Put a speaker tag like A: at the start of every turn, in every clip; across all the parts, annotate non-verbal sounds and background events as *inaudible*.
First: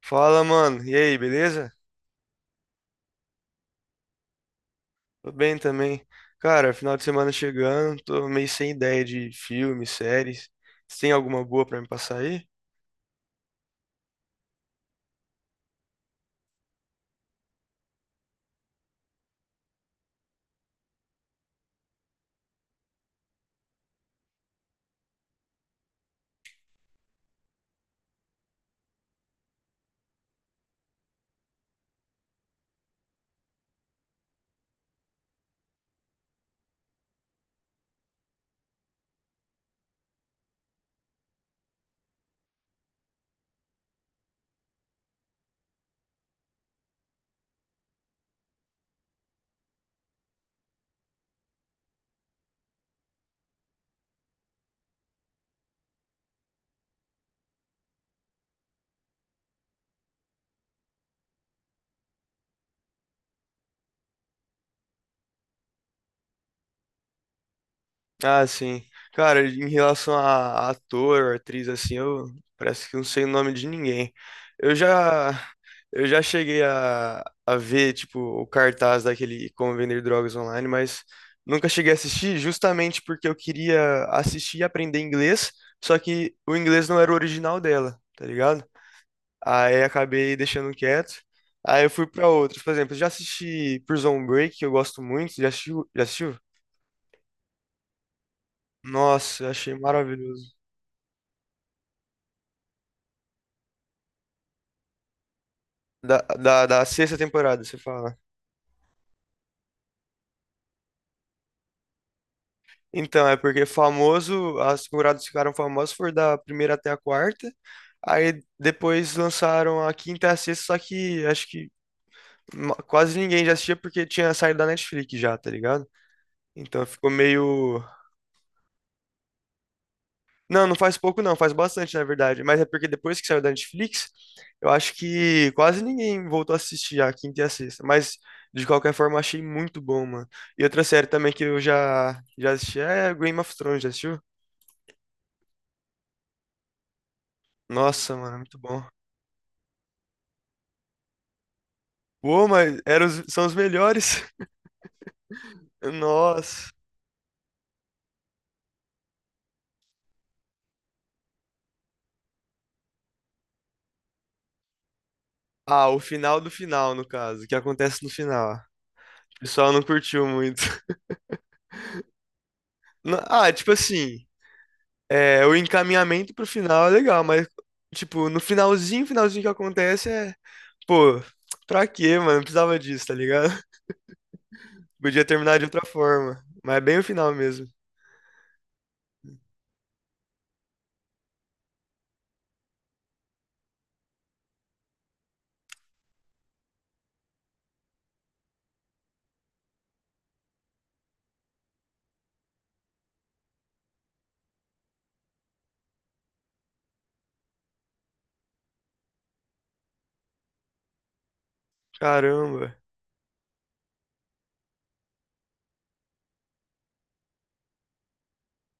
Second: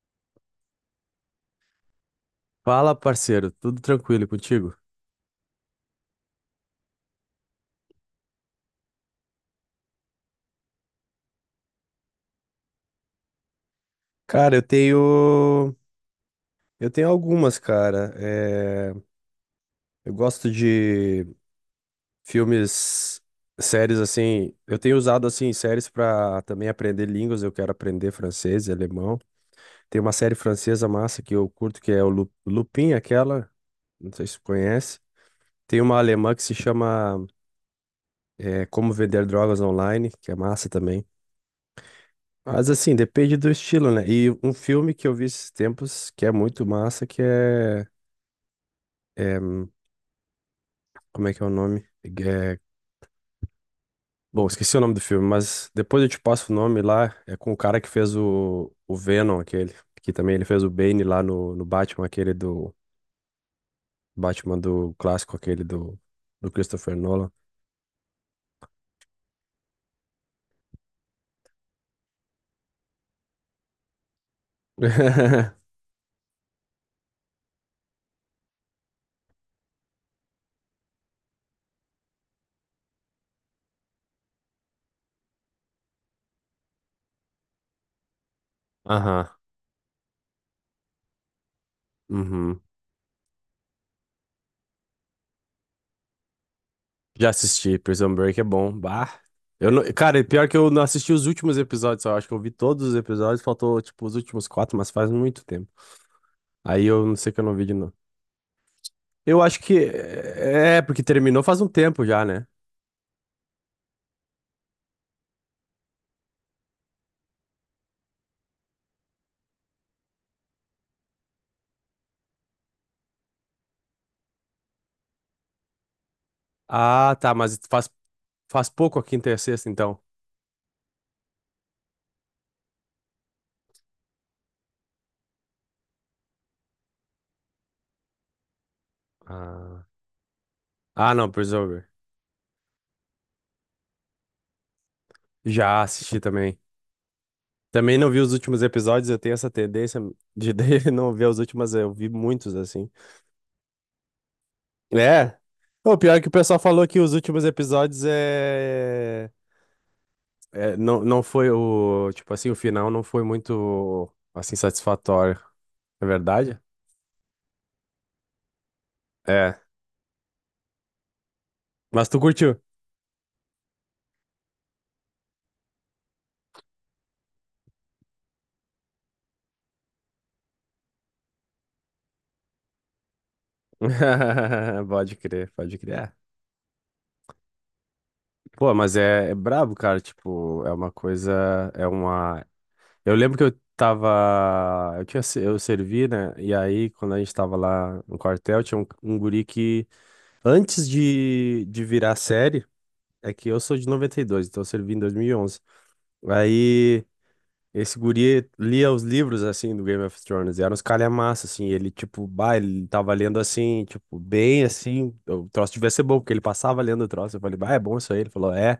A: Fala, mano. E aí, beleza?
B: Fala, parceiro, tudo tranquilo contigo?
A: Tô bem também. Cara, final de semana chegando, tô meio sem ideia de filmes, séries. Você tem alguma boa pra me passar aí?
B: Cara, eu tenho. Eu tenho algumas, cara. Eu gosto de filmes, séries assim. Eu tenho usado assim séries pra também aprender línguas. Eu quero aprender francês e alemão. Tem uma série francesa massa que eu curto, que é o Lupin, aquela. Não sei se tu conhece. Tem uma alemã que se chama Como Vender Drogas Online, que é massa também. Mas assim, depende do estilo, né? E um filme que eu vi esses tempos que é muito massa, é, hum, como é que é o nome? Bom, esqueci o nome do filme, mas depois eu te passo o nome lá. É com o cara que fez o Venom, aquele. Que também ele fez o Bane lá no Batman, aquele do. Batman do clássico, aquele do Christopher Nolan.
A: Ah, sim. Cara, em relação a ator, atriz, assim, eu parece que não sei o nome de ninguém. Eu já,
B: *laughs*
A: eu já cheguei a ver, tipo, o cartaz daquele Como Vender Drogas Online, mas nunca cheguei a assistir justamente porque eu queria assistir e aprender inglês, só que o inglês não era o original dela, tá ligado?
B: Aham.
A: Aí acabei deixando quieto. Aí eu fui pra
B: Uhum.
A: outros. Por exemplo, eu já assisti Prison Break, que eu gosto muito. Já assistiu? Já assistiu?
B: Já assisti, Prison Break é bom. Bah.
A: Nossa, eu
B: Eu
A: achei
B: não... Cara, e pior
A: maravilhoso.
B: que eu não assisti os últimos episódios, só. Eu acho que eu vi todos os episódios, faltou tipo os últimos quatro, mas faz muito tempo.
A: Da
B: Aí eu não
A: sexta
B: sei que eu não
A: temporada,
B: vi de
A: você
B: novo.
A: fala.
B: Eu acho porque terminou faz um tempo já, né?
A: Então, é porque famoso, as temporadas ficaram famosas foram da primeira até a quarta. Aí depois lançaram a quinta e a sexta, só que acho que quase ninguém já assistia porque tinha saído da Netflix já, tá ligado? Então ficou
B: Ah, tá,
A: meio.
B: faz pouco a quinta e a sexta, então.
A: Não, não faz pouco não, faz bastante, na verdade. Mas é porque depois que saiu da Netflix, eu acho que quase ninguém voltou a assistir a quinta e a sexta. Mas, de qualquer forma, achei muito
B: Ah,
A: bom, mano. E outra série
B: ah, não,
A: também que eu
B: Prison Break.
A: já, já assisti é Game of Thrones, já assistiu?
B: Já assisti também. Também não
A: Nossa,
B: vi os
A: mano, muito
B: últimos
A: bom.
B: episódios, eu tenho essa tendência de *laughs* não ver os últimos, eu vi
A: Pô,
B: muitos
A: mas
B: assim.
A: são os melhores.
B: É.
A: *laughs*
B: O pior é que o pessoal
A: Nossa.
B: falou que os últimos episódios não, não foi o. Tipo assim, o final não foi muito assim satisfatório.
A: Ah, o
B: É
A: final do
B: verdade?
A: final, no caso, o que acontece no final. O
B: É.
A: pessoal não curtiu muito. *laughs*
B: Mas tu curtiu.
A: Ah, tipo assim. É, o encaminhamento pro final é legal, mas, tipo, no finalzinho, finalzinho que acontece é, pô, pra quê, mano? Não precisava disso, tá ligado? *laughs*
B: *laughs* Pode
A: Podia
B: crer,
A: terminar de
B: pode
A: outra
B: crer. É.
A: forma, mas é bem o final mesmo.
B: Pô, mas é brabo, cara. Tipo, é uma coisa. É uma. Eu lembro que eu tava. Eu tinha, se- Eu servi, né? E aí, quando a gente tava lá no quartel, tinha um guri que, antes de virar série. É que eu sou de 92, então eu servi em 2011. Aí esse guri lia os livros, assim, do Game of Thrones. E eram uns calhamaços, assim. Ele, tipo, bah,
A: Caramba.
B: ele tava lendo, assim, tipo, bem, assim. O troço devia ser bom, porque ele passava lendo o troço. Eu falei, bah, é bom isso aí. Ele falou, é.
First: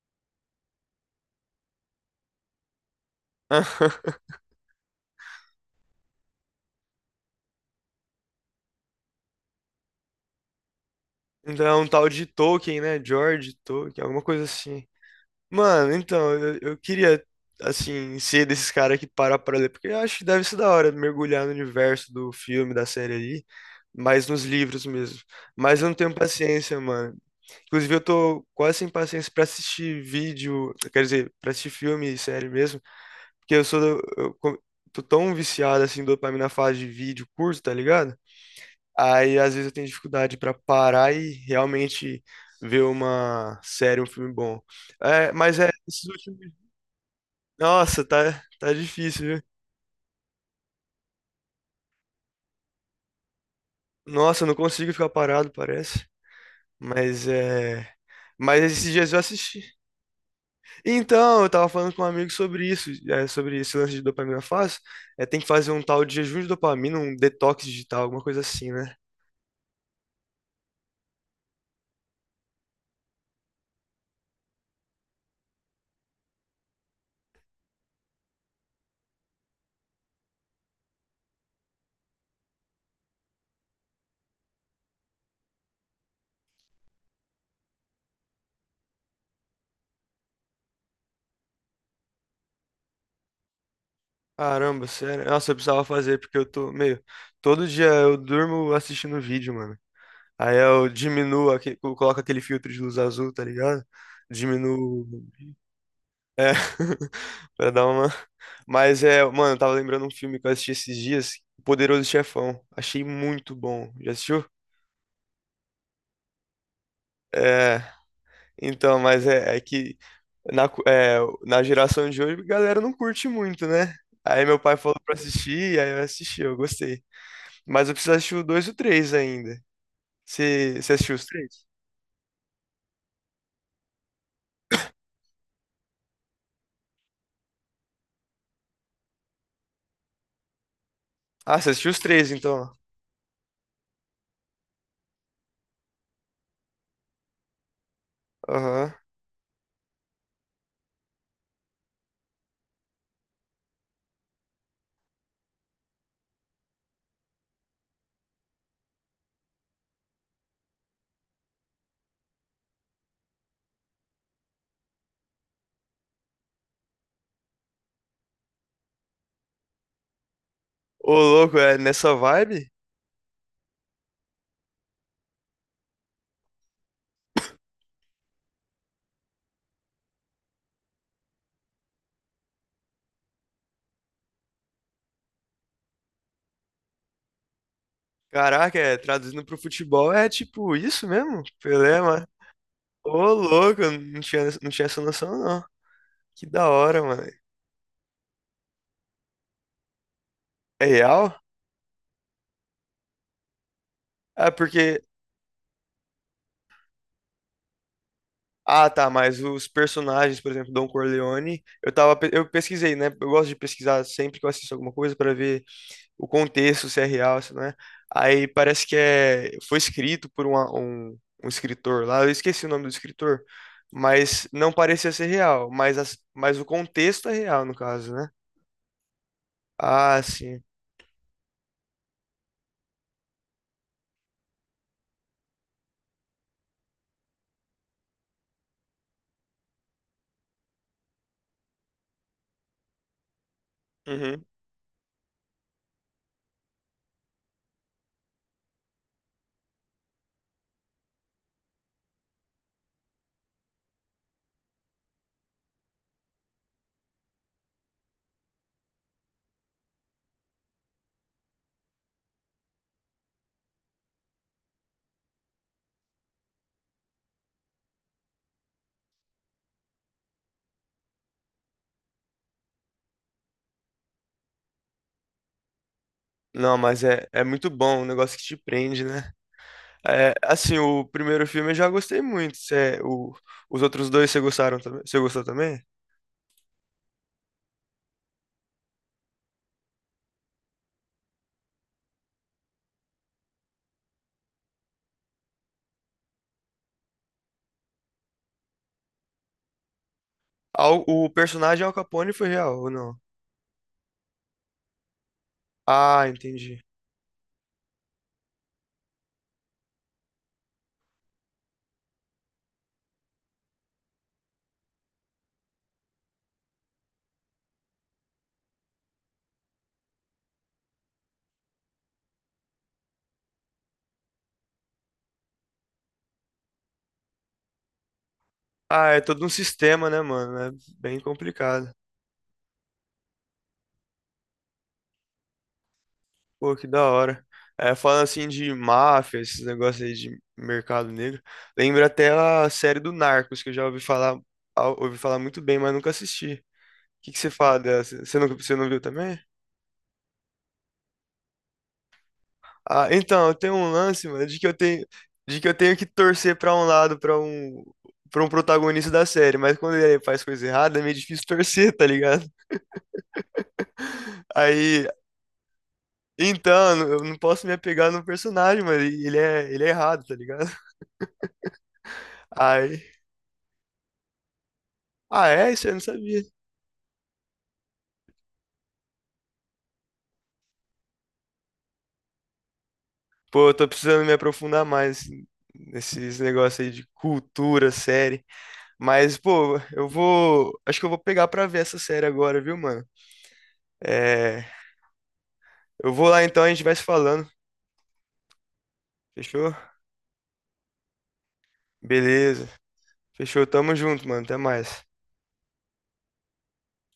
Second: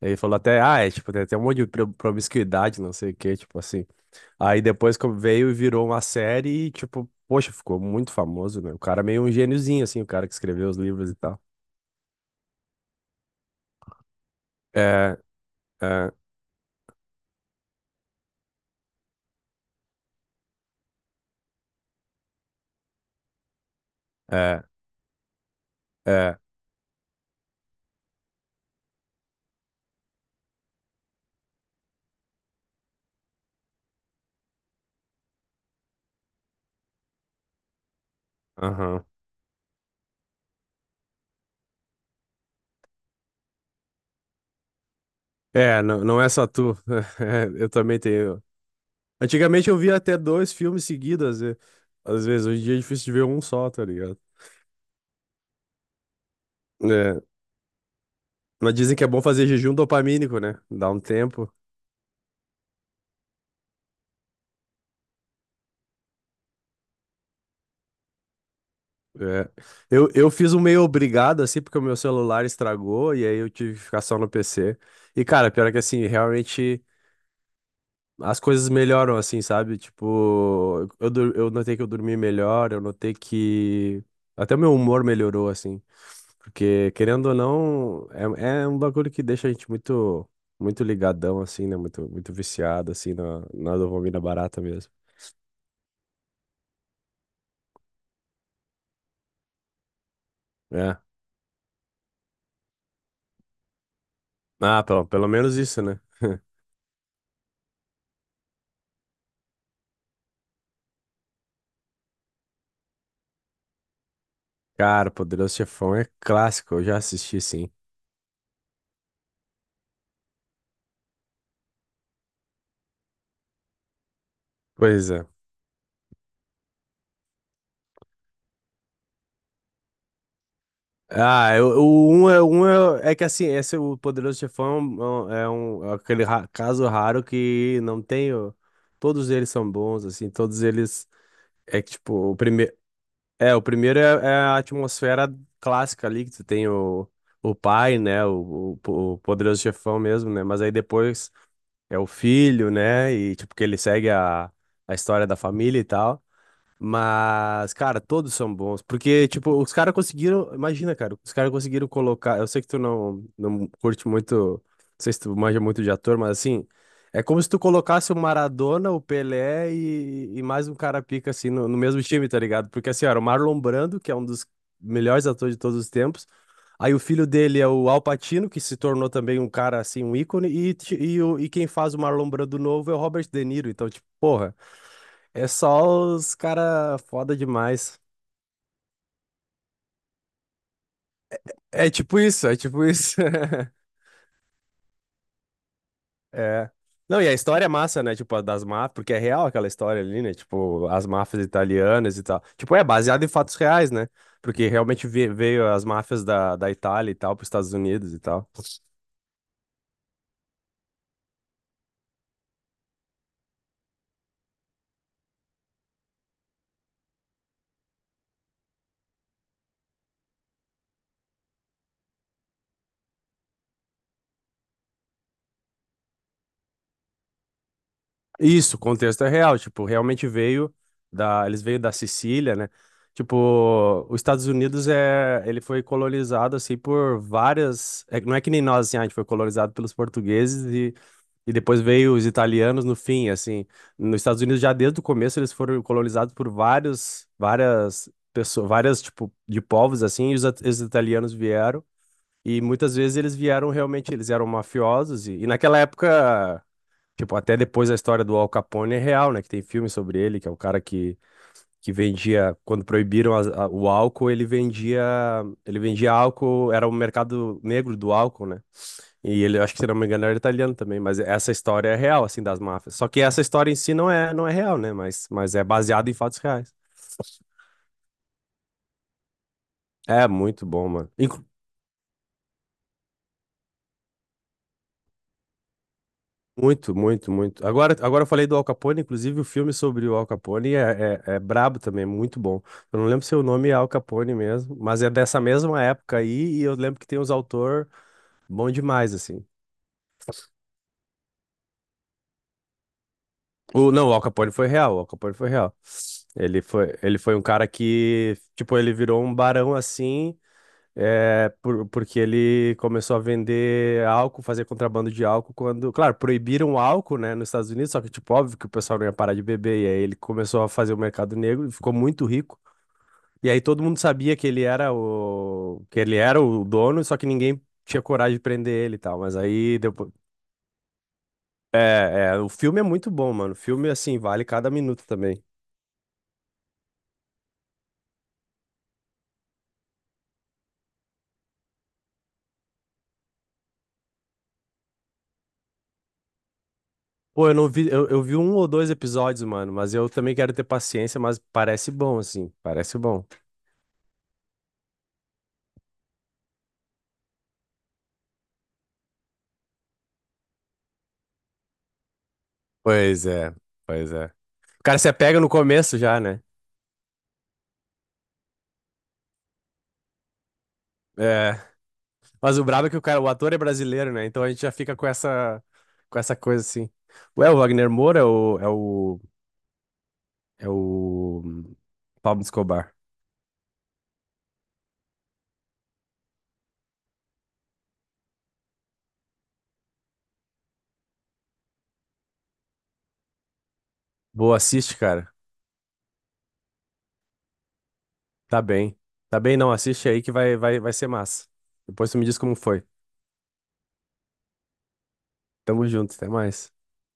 B: Aí ele falou até, ah, é, tipo, tem até um monte de promiscuidade, não sei o quê, tipo assim.
A: *laughs*
B: Aí depois que veio e virou uma série e, tipo, poxa, ficou muito famoso, né? O cara é meio um gêniozinho, assim, o cara que escreveu os livros e tal.
A: Então é um tal de Tolkien, né? George Tolkien, alguma coisa assim.
B: É,
A: Mano,
B: é,
A: então, eu queria, assim, ser desses caras que para pra ler, porque eu acho que deve ser da hora mergulhar no universo do filme, da série ali, mas nos
B: é,
A: livros mesmo. Mas eu não tenho
B: é.
A: paciência, mano. Inclusive, eu tô quase sem paciência pra assistir vídeo, quer dizer, pra assistir filme e série mesmo, porque eu sou, do- eu co- tô tão viciado assim, em dopamina fase de vídeo curto, tá ligado?
B: Aham.
A: Aí, às vezes, eu tenho dificuldade pra parar e realmente ver uma série, um filme bom. É, mas é, esses
B: Não, não é só
A: últimos.
B: tu. *laughs* É, eu também
A: Nossa, tá,
B: tenho.
A: tá difícil, viu?
B: Antigamente eu via até dois filmes seguidos, às vezes. Hoje em dia é difícil de ver um só, tá ligado?
A: Nossa, eu não consigo ficar parado, parece.
B: É.
A: Mas é. Mas
B: Mas
A: esses
B: dizem que é
A: dias eu
B: bom fazer jejum
A: assisti.
B: dopamínico, né? Dá um
A: Então, eu
B: tempo.
A: tava falando com um amigo sobre isso, sobre esse lance de dopamina fácil. É, tem que fazer um tal de jejum de dopamina, um detox digital, alguma coisa assim, né?
B: É. Eu fiz um meio obrigado, assim, porque o meu celular estragou e aí eu tive que ficar só no PC. E, cara, pior é que, assim, realmente as coisas melhoram, assim, sabe? Eu notei que eu dormi melhor, eu notei que até o meu humor melhorou, assim. Porque, querendo ou não, é um bagulho que deixa a gente muito, muito ligadão, assim, né? Muito, muito viciado, assim, na dopamina barata
A: Caramba,
B: mesmo.
A: sério. Nossa, eu precisava fazer, porque eu tô meio. Todo dia eu durmo assistindo vídeo, mano. Aí eu
B: É.
A: diminuo, eu coloco aquele filtro de luz azul, tá ligado?
B: Ah,
A: Diminuo.
B: pelo menos isso, né? *laughs*
A: É, *laughs* pra dar uma. Mas é, mano, eu tava lembrando um filme que eu assisti esses dias, O Poderoso Chefão. Achei muito bom. Já assistiu?
B: Cara, Poderoso Chefão é clássico, eu já assisti, sim.
A: É, então, mas é que na, cu- é, na geração de hoje, a galera não curte muito, né? Aí meu pai falou
B: Pois
A: pra
B: é.
A: assistir, aí eu assisti, eu gostei. Mas eu preciso assistir o 2 e o três ainda. Você assistiu os
B: Ah,
A: três?
B: eu- o um é, é que assim, esse o Poderoso Chefão é aquele caso raro que não tem. Todos eles são bons, assim, todos eles.
A: Ah, você
B: É
A: assistiu
B: que,
A: os três,
B: tipo,
A: então.
B: O primeiro é a atmosfera clássica ali, que tu tem o pai, né? O,
A: Aham.
B: o, o poderoso chefão mesmo, né? Mas aí depois é o filho, né? E tipo, que ele segue a história da família e tal. Mas, cara, todos são bons. Porque, tipo, os caras conseguiram. Imagina, cara, os caras conseguiram colocar. Eu sei que tu não curte muito. Não sei se tu manja muito de ator, mas assim. É como se tu colocasse o Maradona, o Pelé e mais um cara
A: Ô,
B: pica, assim,
A: louco,
B: no,
A: é
B: no mesmo
A: nessa
B: time, tá ligado?
A: vibe?
B: Porque, assim, era o Marlon Brando, que é um dos melhores atores de todos os tempos. Aí o filho dele é o Al Pacino, que se tornou também um cara, assim, um ícone. E quem faz o Marlon Brando novo é o Robert De Niro. Então, tipo, porra. É só os cara foda demais.
A: Caraca, é, traduzindo pro futebol é tipo isso mesmo?
B: É
A: Pelé,
B: tipo
A: mano.
B: isso, é tipo isso.
A: Ô, louco,
B: *laughs*
A: eu não tinha essa noção, não. Que da
B: É.
A: hora, mano.
B: Não, e a história é massa, né? Tipo, a das máfias, porque é real aquela história ali, né?
A: É
B: Tipo, as
A: real?
B: máfias italianas e tal. Tipo, é baseado em fatos reais, né?
A: Ah,
B: Porque
A: porque.
B: realmente veio as máfias da Itália e tal para os Estados Unidos e tal.
A: Ah, tá, mas os personagens, por exemplo, Don Corleone, eu pesquisei, né? Eu gosto de pesquisar sempre que eu assisto alguma coisa para ver o contexto, se é real, se não é. Aí parece que é, foi escrito por um escritor lá, eu esqueci o nome do escritor, mas não parecia ser real, mas o contexto é real, no caso, né?
B: Isso, o contexto é real, tipo,
A: Ah,
B: realmente
A: sim.
B: veio da, eles veio da Sicília, né? Tipo, os Estados Unidos é, ele foi colonizado assim por várias, é que não é que nem nós assim, ah, a gente foi colonizado pelos portugueses e depois veio os italianos no fim, assim. Nos Estados
A: Uhum.
B: Unidos já desde o começo eles foram colonizados por vários, várias pessoas, várias tipo de povos assim, e os italianos vieram e muitas vezes eles vieram realmente, eles eram mafiosos e naquela época. Tipo, até depois a história do Al Capone é real, né? Que tem filme sobre ele, que é um cara que vendia, quando proibiram o álcool, ele vendia álcool, era o mercado negro do álcool, né? E ele, acho que se não me engano, era italiano também, mas essa história é real, assim, das máfias. Só que essa história em si não é real, né? Mas é baseada em fatos reais.
A: Não, mas é muito bom, um negócio que te prende, né?
B: É
A: É,
B: muito
A: assim,
B: bom,
A: o
B: mano.
A: primeiro filme eu já gostei muito. Os outros dois você gostaram também? Você gostou também?
B: Muito, muito, muito. Agora, agora eu falei do Al Capone, inclusive o filme sobre o Al Capone é brabo também, é muito bom. Eu não lembro se o nome é Al Capone mesmo, mas é dessa mesma época aí, e eu lembro que tem uns autor bom demais, assim.
A: O personagem Al Capone foi real ou não?
B: Não, o Al Capone foi real, o Al Capone foi real.
A: Ah, entendi.
B: Ele foi um cara que, tipo, ele virou um barão assim. Porque ele começou a vender álcool, fazer contrabando de álcool quando, claro, proibiram o álcool, né, nos Estados Unidos, só que tipo, óbvio que o pessoal não ia parar de beber, e aí ele começou a fazer o mercado negro e ficou muito rico. E aí todo mundo sabia que ele era o dono, só que ninguém tinha coragem de prender ele e
A: Ah, é
B: tal, mas
A: todo um
B: aí
A: sistema,
B: depois
A: né, mano? É bem complicado.
B: o filme é muito bom, mano. O filme assim vale cada minuto também.
A: Pô, que da hora. É, falando assim de máfia, esses negócios aí de mercado negro, lembra até a série do Narcos, que eu já ouvi falar, ah, ouvi falar muito bem, mas nunca assisti. O que que
B: Pô,
A: você
B: eu não
A: fala
B: vi, eu
A: dessa?
B: vi
A: Você não,
B: um ou
A: você não
B: dois
A: viu também?
B: episódios, mano, mas eu também quero ter paciência, mas parece bom assim, parece
A: Ah,
B: bom.
A: então, eu tenho um lance, mano, de que eu tenho que torcer pra um lado, para um protagonista da série, mas quando ele faz coisa errada, é meio difícil *laughs* torcer, tá ligado?
B: Pois é, pois é.
A: *laughs*
B: O cara
A: Aí,
B: se apega no começo já, né?
A: então, eu não posso me apegar no personagem, mano, ele é errado, tá ligado?
B: É. Mas o brabo é que o
A: Aí,
B: cara, o ator é brasileiro, né? Então a gente já fica
A: ah, é? Isso eu não
B: com essa
A: sabia.
B: coisa assim. Ué, o Wagner Moura é o Pablo Escobar.
A: Pô, eu tô precisando me aprofundar mais nesses negócios aí de cultura, série. Mas, pô, acho que eu vou pegar pra ver essa série agora, viu, mano?
B: Boa,
A: É,
B: assiste, cara.
A: eu vou lá então, a gente vai se falando.
B: Tá bem. Tá bem, não,
A: Fechou?
B: assiste aí que vai ser massa. Depois tu me diz como
A: Beleza.
B: foi.
A: Fechou. Tamo junto, mano. Até mais.
B: Tamo junto, até mais.